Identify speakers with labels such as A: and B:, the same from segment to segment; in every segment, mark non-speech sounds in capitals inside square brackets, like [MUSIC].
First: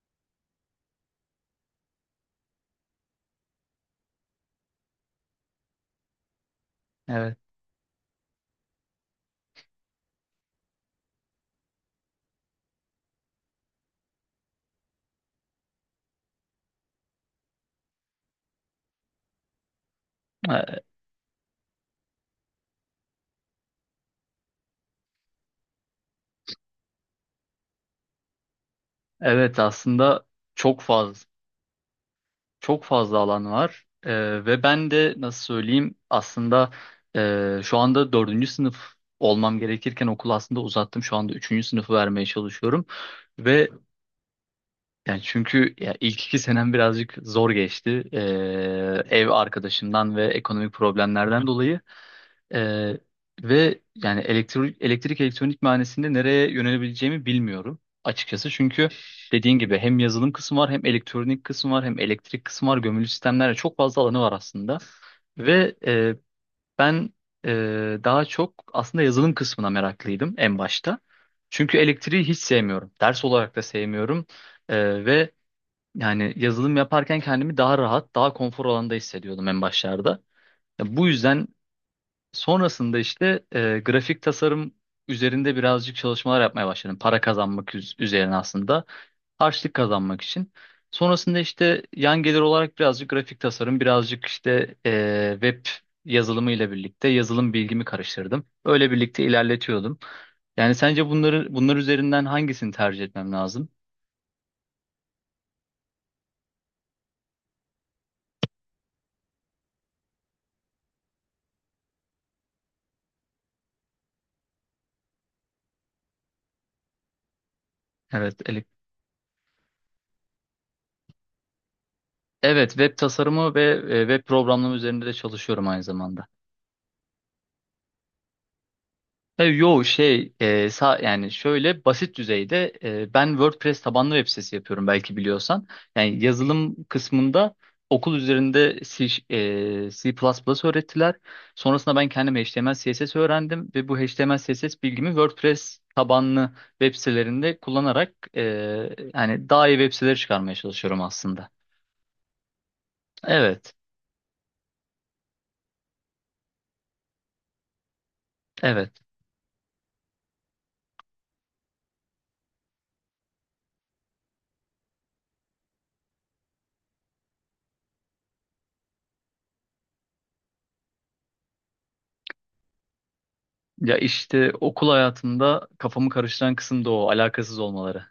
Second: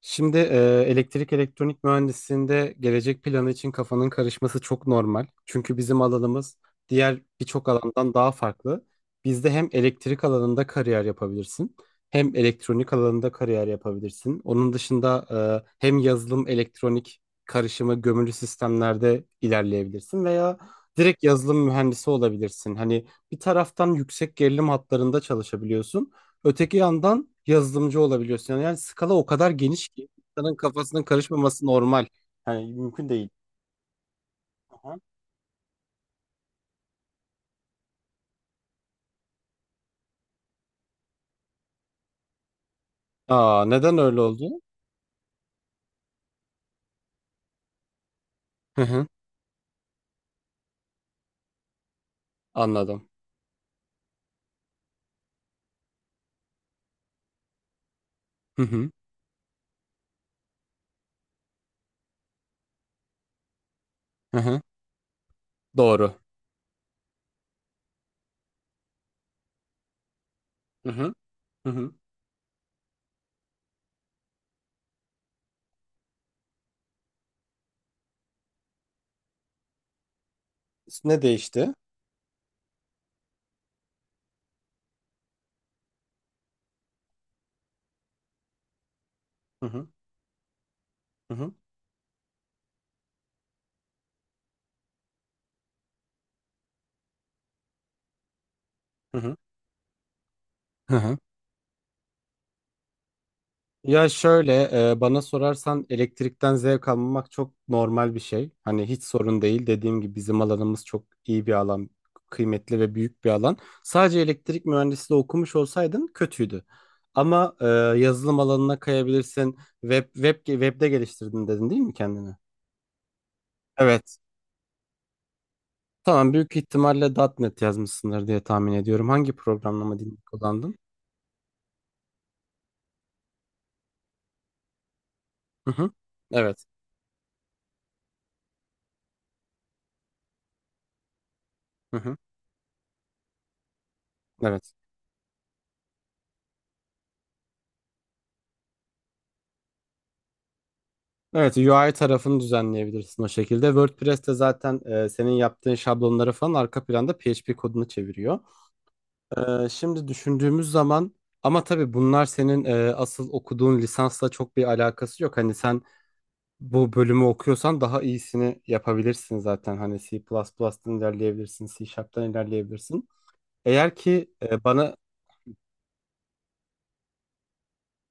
A: Şimdi elektrik elektronik mühendisliğinde gelecek planı için kafanın karışması çok normal. Çünkü bizim alanımız diğer
B: Evet.
A: birçok alandan daha farklı. Bizde hem elektrik alanında kariyer yapabilirsin, hem elektronik alanında kariyer yapabilirsin. Onun dışında hem yazılım elektronik karışımı gömülü sistemlerde ilerleyebilirsin veya
B: E,
A: direkt yazılım mühendisi olabilirsin. Hani bir taraftan yüksek gerilim hatlarında çalışabiliyorsun. Öteki yandan yazılımcı olabiliyorsun. Yani skala o kadar
B: Evet
A: geniş ki
B: aslında
A: insanın
B: çok
A: kafasının
B: fazla
A: karışmaması normal. Yani mümkün değil.
B: alan var, ve ben
A: Aha.
B: de nasıl söyleyeyim aslında. Şu anda dördüncü sınıf olmam gerekirken okulu aslında uzattım, şu anda üçüncü sınıfı vermeye çalışıyorum
A: Aa,
B: ve
A: neden öyle oldu?
B: yani çünkü ya ilk iki senem birazcık zor geçti,
A: Hı hı,
B: ev arkadaşımdan ve ekonomik problemlerden dolayı. Ee,
A: anladım.
B: Ve yani elektrik, elektrik elektronik mühendisliğinde nereye yönelebileceğimi bilmiyorum açıkçası.
A: Hı
B: Çünkü
A: hı,
B: dediğin gibi hem yazılım kısmı var, hem elektronik kısmı var, hem elektrik kısmı var. Gömülü sistemlerle çok fazla alanı var
A: hı hı,
B: aslında. Ve
A: doğru.
B: ben daha çok aslında yazılım kısmına meraklıydım en
A: Hı
B: başta.
A: hı, hı
B: Çünkü
A: hı.
B: elektriği hiç sevmiyorum. Ders olarak da sevmiyorum. Ve yani yazılım yaparken kendimi daha rahat, daha konfor alanda hissediyordum en başlarda. Ya bu
A: Ne
B: yüzden
A: değişti?
B: sonrasında işte grafik tasarım üzerinde birazcık çalışmalar yapmaya başladım. Para kazanmak üzerine aslında.
A: Hı
B: Harçlık
A: hı,
B: kazanmak için.
A: hı
B: Sonrasında
A: hı,
B: işte yan gelir olarak birazcık grafik tasarım, birazcık işte web yazılımı ile birlikte yazılım bilgimi karıştırdım. Öyle
A: hı
B: birlikte
A: hı.
B: ilerletiyordum. Yani
A: Hı
B: sence
A: hı.
B: bunlar üzerinden hangisini tercih etmem lazım?
A: Ya şöyle, bana sorarsan elektrikten zevk almamak çok normal bir şey. Hani hiç sorun değil. Dediğim gibi bizim alanımız çok iyi bir alan, kıymetli ve büyük bir alan. Sadece elektrik mühendisliği okumuş olsaydın kötüydü. Ama yazılım
B: Evet,
A: alanına kayabilirsin. Webde geliştirdin dedin değil mi kendini?
B: evet, web tasarımı ve
A: Evet.
B: web programlama üzerinde de çalışıyorum aynı zamanda.
A: Tamam, büyük ihtimalle .nokta .NET yazmışsındır diye tahmin ediyorum. Hangi
B: Tabii, yo,
A: programlama dilini
B: şey,
A: kullandın?
B: yani şöyle basit düzeyde, ben WordPress tabanlı web sitesi yapıyorum belki biliyorsan.
A: Hı hı.
B: Yani
A: Evet.
B: yazılım kısmında okul üzerinde C, C++ öğrettiler. Sonrasında
A: Hı
B: ben
A: hı.
B: kendim HTML CSS öğrendim ve bu HTML
A: Evet.
B: CSS bilgimi WordPress tabanlı web sitelerinde kullanarak, yani daha iyi web siteleri çıkarmaya çalışıyorum aslında.
A: Evet, UI tarafını düzenleyebilirsin o şekilde.
B: Evet,
A: WordPress'te zaten, senin yaptığın şablonları falan arka planda PHP kodunu çeviriyor.
B: evet.
A: Şimdi düşündüğümüz zaman ama tabii bunlar senin, asıl okuduğun lisansla çok bir alakası yok. Hani sen bu bölümü okuyorsan daha iyisini yapabilirsin zaten. Hani C++'dan ilerleyebilirsin, C Sharp'tan ilerleyebilirsin. Eğer
B: Ya
A: ki
B: işte okul
A: bana
B: hayatımda kafamı karıştıran kısım da o alakasız olmaları.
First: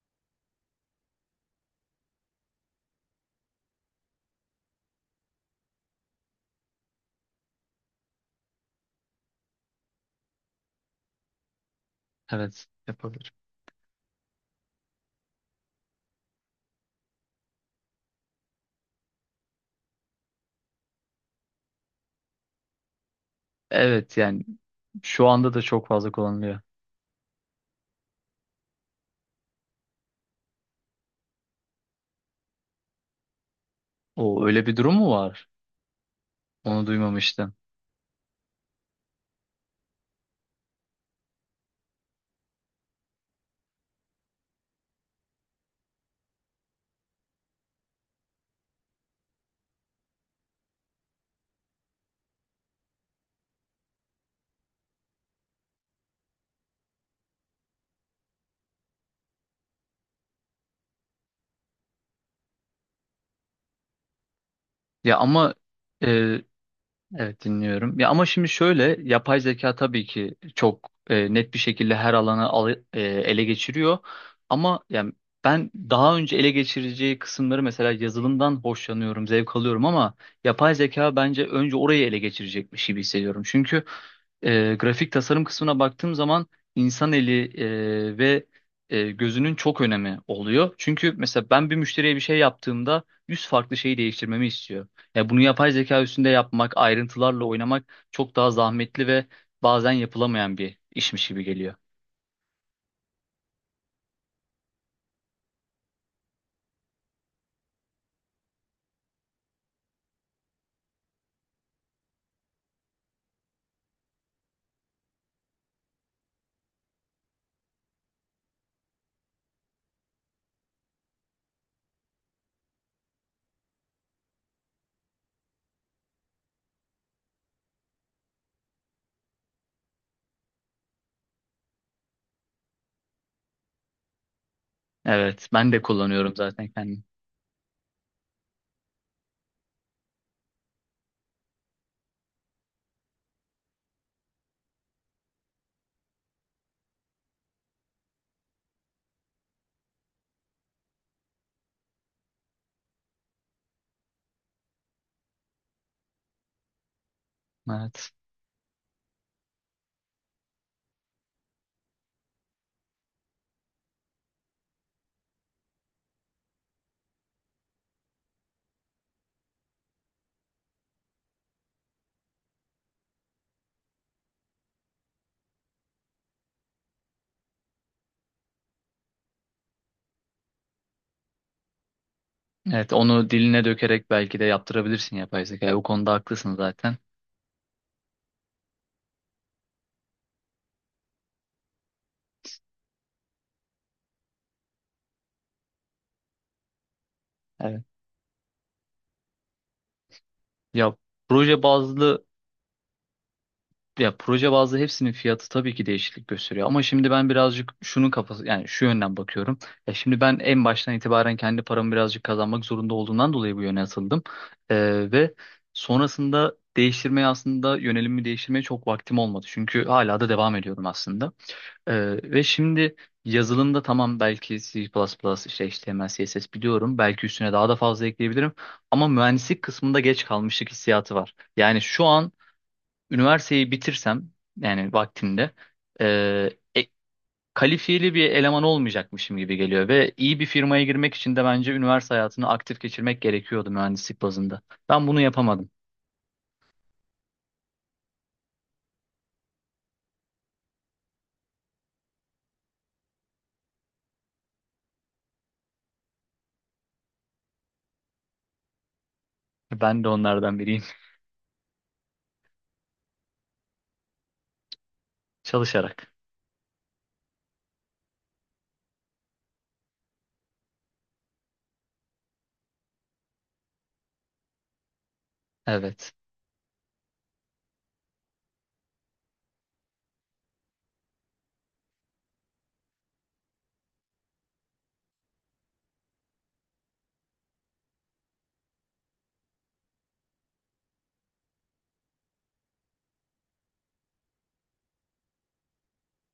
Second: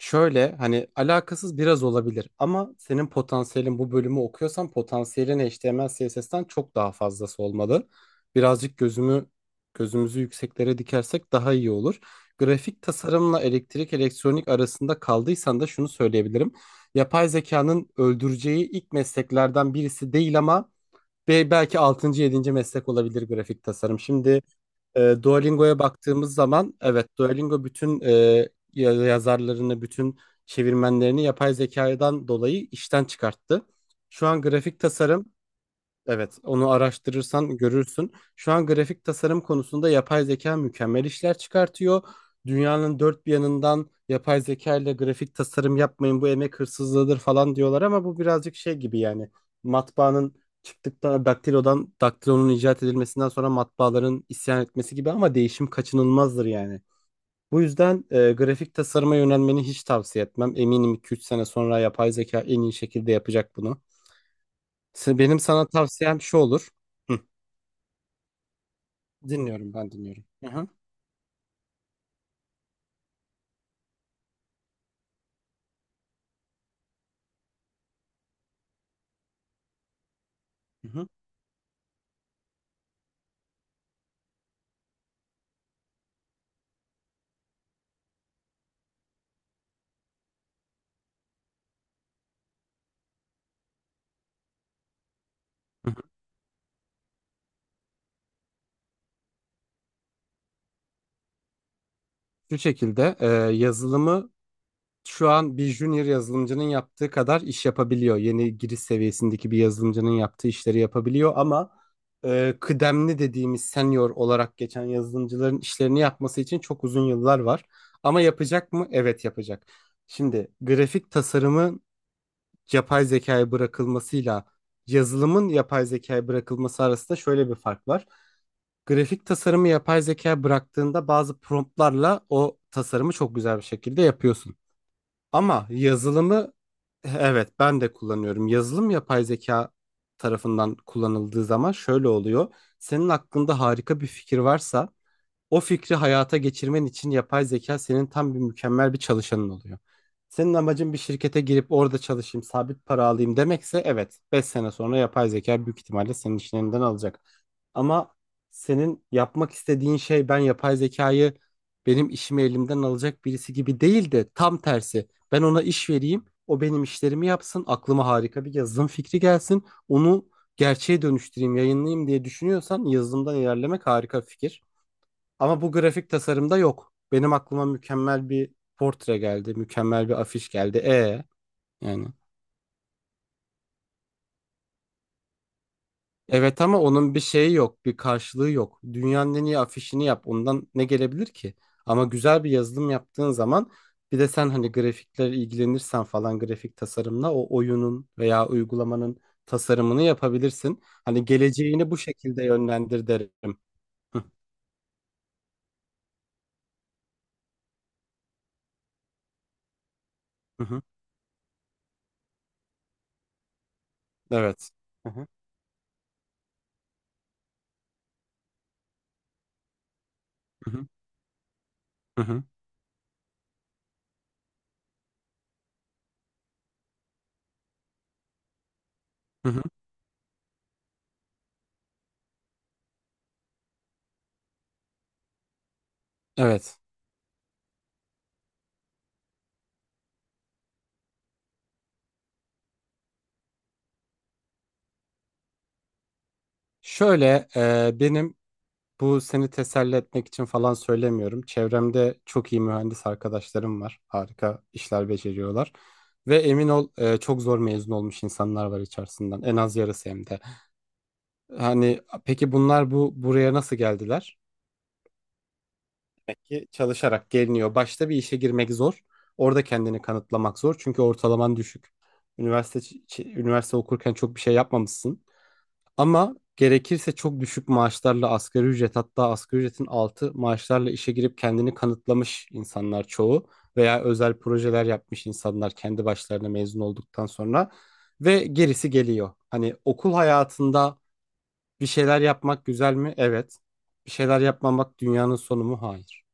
A: şöyle, hani alakasız biraz olabilir ama senin potansiyelin bu bölümü okuyorsan potansiyelin HTML CSS'ten çok daha fazlası olmalı. Birazcık gözümüzü yükseklere dikersek daha iyi olur.
B: Evet,
A: Grafik
B: yapabilirim.
A: tasarımla elektrik elektronik arasında kaldıysan da şunu söyleyebilirim. Yapay zekanın öldüreceği ilk mesleklerden birisi değil ama belki 6. 7. meslek olabilir grafik tasarım.
B: Evet,
A: Şimdi,
B: yani şu anda da
A: Duolingo'ya
B: çok fazla
A: baktığımız
B: kullanılıyor.
A: zaman evet, Duolingo bütün yazarlarını, bütün çevirmenlerini yapay zekadan dolayı işten çıkarttı. Şu an
B: O öyle bir
A: grafik
B: durum mu
A: tasarım.
B: var?
A: Evet, onu
B: Onu duymamıştım.
A: araştırırsan görürsün. Şu an grafik tasarım konusunda yapay zeka mükemmel işler çıkartıyor. Dünyanın dört bir yanından yapay zeka ile grafik tasarım yapmayın, bu emek hırsızlığıdır falan diyorlar ama bu birazcık şey gibi, yani matbaanın çıktıktan daktilodan daktilonun icat edilmesinden sonra matbaaların isyan etmesi gibi, ama değişim kaçınılmazdır yani. Bu yüzden, grafik tasarıma yönelmeni hiç tavsiye etmem. Eminim 2 üç sene sonra yapay zeka en iyi şekilde yapacak bunu.
B: Ya
A: Benim
B: ama
A: sana tavsiyem şu olur. Hı.
B: evet, dinliyorum. Ya ama şimdi şöyle, yapay zeka
A: Dinliyorum, ben
B: tabii
A: dinliyorum.
B: ki
A: Hı hı.
B: çok net bir şekilde her alanı ele geçiriyor. Ama yani ben daha önce ele geçireceği kısımları, mesela yazılımdan hoşlanıyorum, zevk alıyorum ama yapay
A: Hı hı.
B: zeka bence önce orayı ele geçirecekmiş gibi hissediyorum. Çünkü grafik tasarım kısmına baktığım zaman insan eli ve gözünün çok önemi oluyor. Çünkü mesela ben bir müşteriye bir şey yaptığımda 100 farklı şeyi değiştirmemi istiyor. Ya bunu yapay zeka üstünde yapmak, ayrıntılarla oynamak çok daha zahmetli ve bazen yapılamayan bir işmiş gibi geliyor.
A: Şu şekilde, yazılımı şu an bir junior yazılımcının yaptığı kadar iş yapabiliyor. Yeni giriş seviyesindeki bir yazılımcının yaptığı işleri yapabiliyor ama, kıdemli dediğimiz senior olarak geçen yazılımcıların işlerini yapması için çok uzun yıllar var. Ama yapacak mı? Evet, yapacak. Şimdi grafik tasarımın yapay zekaya bırakılmasıyla yazılımın yapay zekaya bırakılması arasında şöyle bir fark var. Grafik tasarımı yapay zeka bıraktığında bazı promptlarla o tasarımı çok güzel bir şekilde yapıyorsun.
B: Evet,
A: Ama
B: ben de kullanıyorum
A: yazılımı,
B: zaten kendim.
A: evet ben de kullanıyorum. Yazılım yapay zeka tarafından kullanıldığı zaman şöyle oluyor. Senin aklında harika bir fikir varsa o fikri hayata geçirmen için yapay zeka senin tam mükemmel bir çalışanın oluyor. Senin amacın bir şirkete girip orada çalışayım, sabit para alayım demekse evet, 5 sene sonra yapay zeka büyük ihtimalle senin işin elinden alacak.
B: Evet.
A: Ama senin yapmak istediğin şey ben yapay zekayı benim işimi elimden alacak birisi gibi değil de tam tersi. Ben ona iş vereyim. O benim işlerimi yapsın. Aklıma harika bir yazılım fikri gelsin. Onu gerçeğe dönüştüreyim, yayınlayayım diye düşünüyorsan yazılımdan ilerlemek harika bir fikir. Ama bu grafik tasarımda yok. Benim aklıma mükemmel bir portre geldi, mükemmel bir afiş geldi. Yani,
B: Evet, onu diline dökerek belki de yaptırabilirsin yapay zeka. O konuda haklısın
A: evet ama
B: zaten.
A: onun bir şeyi yok, bir karşılığı yok. Dünyanın en iyi afişini yap. Ondan ne gelebilir ki? Ama güzel bir yazılım yaptığın zaman, bir de sen hani grafikler ilgilenirsen falan grafik tasarımla o
B: Evet.
A: oyunun veya uygulamanın tasarımını yapabilirsin.
B: Ya
A: Hani
B: proje
A: geleceğini bu
B: bazlı
A: şekilde yönlendir derim.
B: Ya
A: Hı
B: proje bazlı hepsinin fiyatı tabii ki değişiklik gösteriyor ama şimdi ben birazcık şunun kafası, yani şu yönden bakıyorum. Ya şimdi ben en
A: hı. Hı.
B: baştan itibaren kendi paramı birazcık kazanmak zorunda olduğundan dolayı bu yöne atıldım.
A: Evet. Hı hı.
B: Ve sonrasında değiştirmeye aslında yönelimimi değiştirmeye çok vaktim olmadı. Çünkü hala da devam
A: Hı
B: ediyorum
A: hı.
B: aslında.
A: Hı
B: Ve
A: hı.
B: şimdi yazılımda tamam, belki C++, işte HTML, CSS biliyorum. Belki üstüne daha da fazla ekleyebilirim. Ama
A: Hı
B: mühendislik
A: hı.
B: kısmında geç kalmışlık hissiyatı var. Yani şu an üniversiteyi bitirsem yani vaktinde, e,
A: Evet.
B: e- kalifiyeli bir eleman olmayacakmışım gibi geliyor ve iyi bir firmaya girmek için de bence üniversite hayatını aktif geçirmek gerekiyordu mühendislik bazında. Ben bunu yapamadım.
A: Şöyle, e, benim bu seni teselli etmek için falan söylemiyorum. Çevremde çok iyi mühendis arkadaşlarım var. Harika işler beceriyorlar. Ve emin ol, çok zor mezun olmuş insanlar var içerisinden. En az
B: Ben de
A: yarısı hem de.
B: onlardan biriyim.
A: Hani peki bunlar buraya nasıl geldiler?
B: [LAUGHS] Çalışarak.
A: Demek ki çalışarak geliniyor. Başta bir işe girmek zor. Orada kendini kanıtlamak zor. Çünkü ortalaman düşük. Üniversite okurken çok bir şey yapmamışsın.
B: Evet.
A: Ama gerekirse çok düşük maaşlarla, asgari ücret, hatta asgari ücretin altı maaşlarla işe girip kendini kanıtlamış insanlar çoğu, veya özel projeler yapmış insanlar kendi başlarına mezun olduktan sonra, ve gerisi geliyor. Hani okul hayatında bir şeyler yapmak güzel mi? Evet. Bir şeyler yapmamak dünyanın sonu mu? Hayır.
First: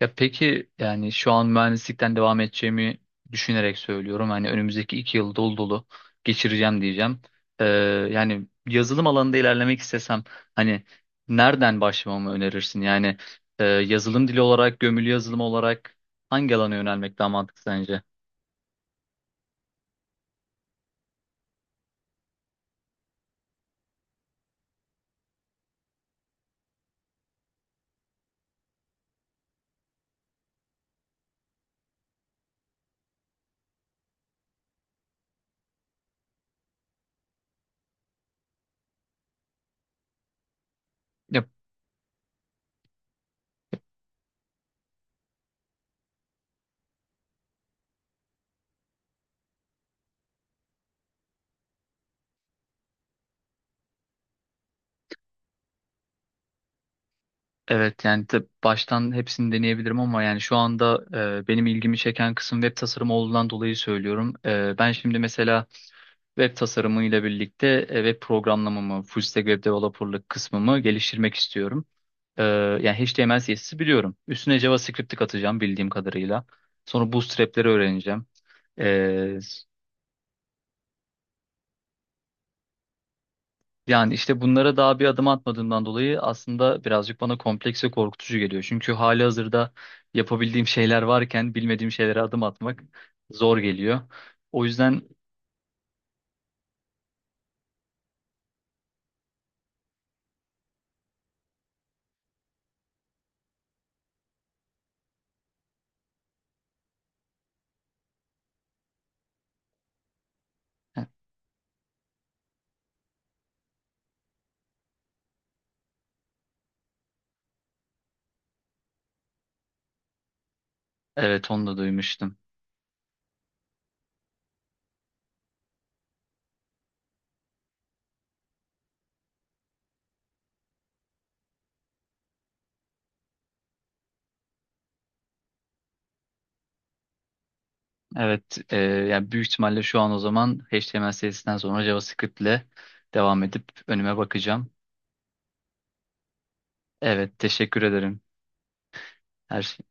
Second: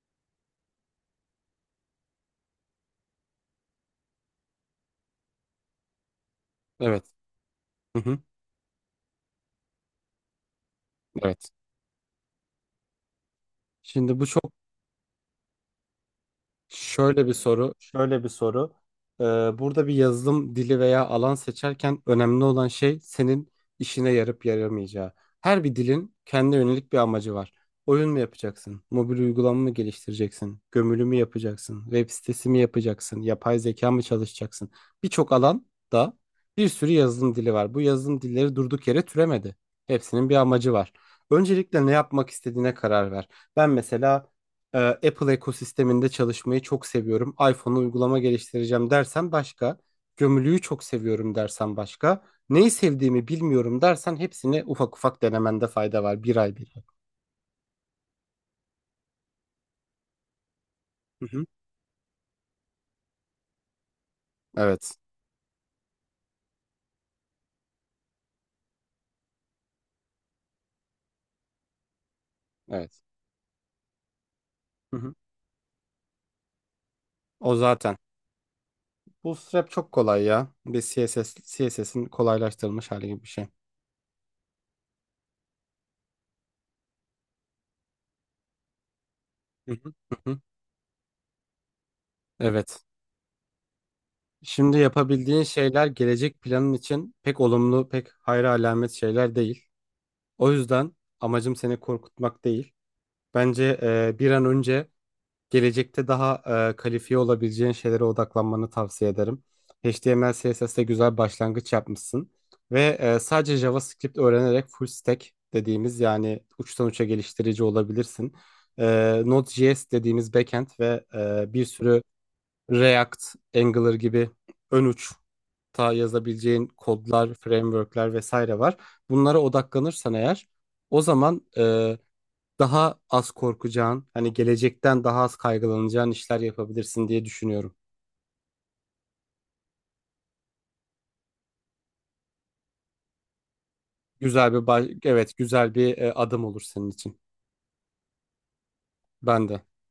B: Ya peki, yani şu an mühendislikten devam edeceğimi düşünerek söylüyorum. Hani önümüzdeki iki yıl dolu dolu geçireceğim
A: Evet.
B: diyeceğim. Ee,
A: Hı hı.
B: Yani yazılım alanında ilerlemek istesem hani
A: Evet.
B: nereden başlamamı önerirsin? Yani
A: Şimdi bu
B: yazılım dili
A: çok
B: olarak, gömülü yazılım olarak hangi alana yönelmek
A: Şöyle
B: daha
A: bir
B: mantıklı
A: soru,
B: sence?
A: şöyle bir soru. Ee, Burada bir yazılım dili veya alan seçerken önemli olan şey senin işine yarıp yaramayacağı. Her bir dilin kendine yönelik bir amacı var. Oyun mu yapacaksın? Mobil uygulama mı geliştireceksin? Gömülü mü yapacaksın? Web sitesi mi yapacaksın? Yapay zeka mı çalışacaksın? Birçok alanda bir sürü yazılım dili var. Bu yazılım dilleri durduk yere türemedi. Hepsinin bir amacı var.
B: Ya,
A: Öncelikle ne yapmak istediğine karar ver. Ben mesela, Apple ekosisteminde çalışmayı çok seviyorum. iPhone'a uygulama geliştireceğim dersen başka. Gömülüyü çok seviyorum dersen başka. Neyi sevdiğimi bilmiyorum dersen hepsini ufak ufak denemende fayda var. Bir ay.
B: evet yani baştan hepsini deneyebilirim ama yani şu anda
A: Hı hı.
B: benim ilgimi çeken kısım web tasarımı olduğundan dolayı söylüyorum. Ben
A: Evet.
B: şimdi mesela web tasarımıyla birlikte web programlamamı, full stack web developerlık kısmımı geliştirmek istiyorum. Yani
A: Evet.
B: HTML, CSS'i biliyorum. Üstüne
A: Hı hı.
B: JavaScript'i katacağım bildiğim kadarıyla. Sonra
A: O
B: Bootstrap'leri
A: zaten.
B: öğreneceğim. Ee,
A: Bootstrap çok kolay ya. Bir CSS'in kolaylaştırılmış hali gibi bir şey.
B: Yani işte bunlara daha bir adım atmadığımdan dolayı aslında birazcık bana kompleks ve korkutucu geliyor. Çünkü hali hazırda
A: Hı hı. Hı hı.
B: yapabildiğim şeyler varken bilmediğim şeylere adım
A: Evet.
B: atmak zor geliyor. O
A: Şimdi
B: yüzden
A: yapabildiğin şeyler gelecek planın için pek olumlu, pek hayra alamet şeyler değil. O yüzden amacım seni korkutmak değil. Bence, bir an önce gelecekte daha, kalifiye olabileceğin şeylere odaklanmanı tavsiye ederim. HTML, CSS'te güzel başlangıç yapmışsın. Ve, sadece JavaScript öğrenerek full stack dediğimiz, yani uçtan uça geliştirici olabilirsin. Node.js dediğimiz backend ve,
B: evet,
A: bir
B: onu da
A: sürü
B: duymuştum.
A: React, Angular gibi ön uç ta yazabileceğin kodlar, frameworkler vesaire var. Bunlara odaklanırsan eğer o zaman daha az korkacağın, hani gelecekten daha az kaygılanacağın işler yapabilirsin diye düşünüyorum.
B: Evet, yani büyük ihtimalle şu an o zaman HTML serisinden sonra JavaScript ile devam edip önüme bakacağım.
A: Güzel bir, adım olur senin için.
B: Evet, teşekkür ederim
A: Ben
B: her
A: de.
B: şey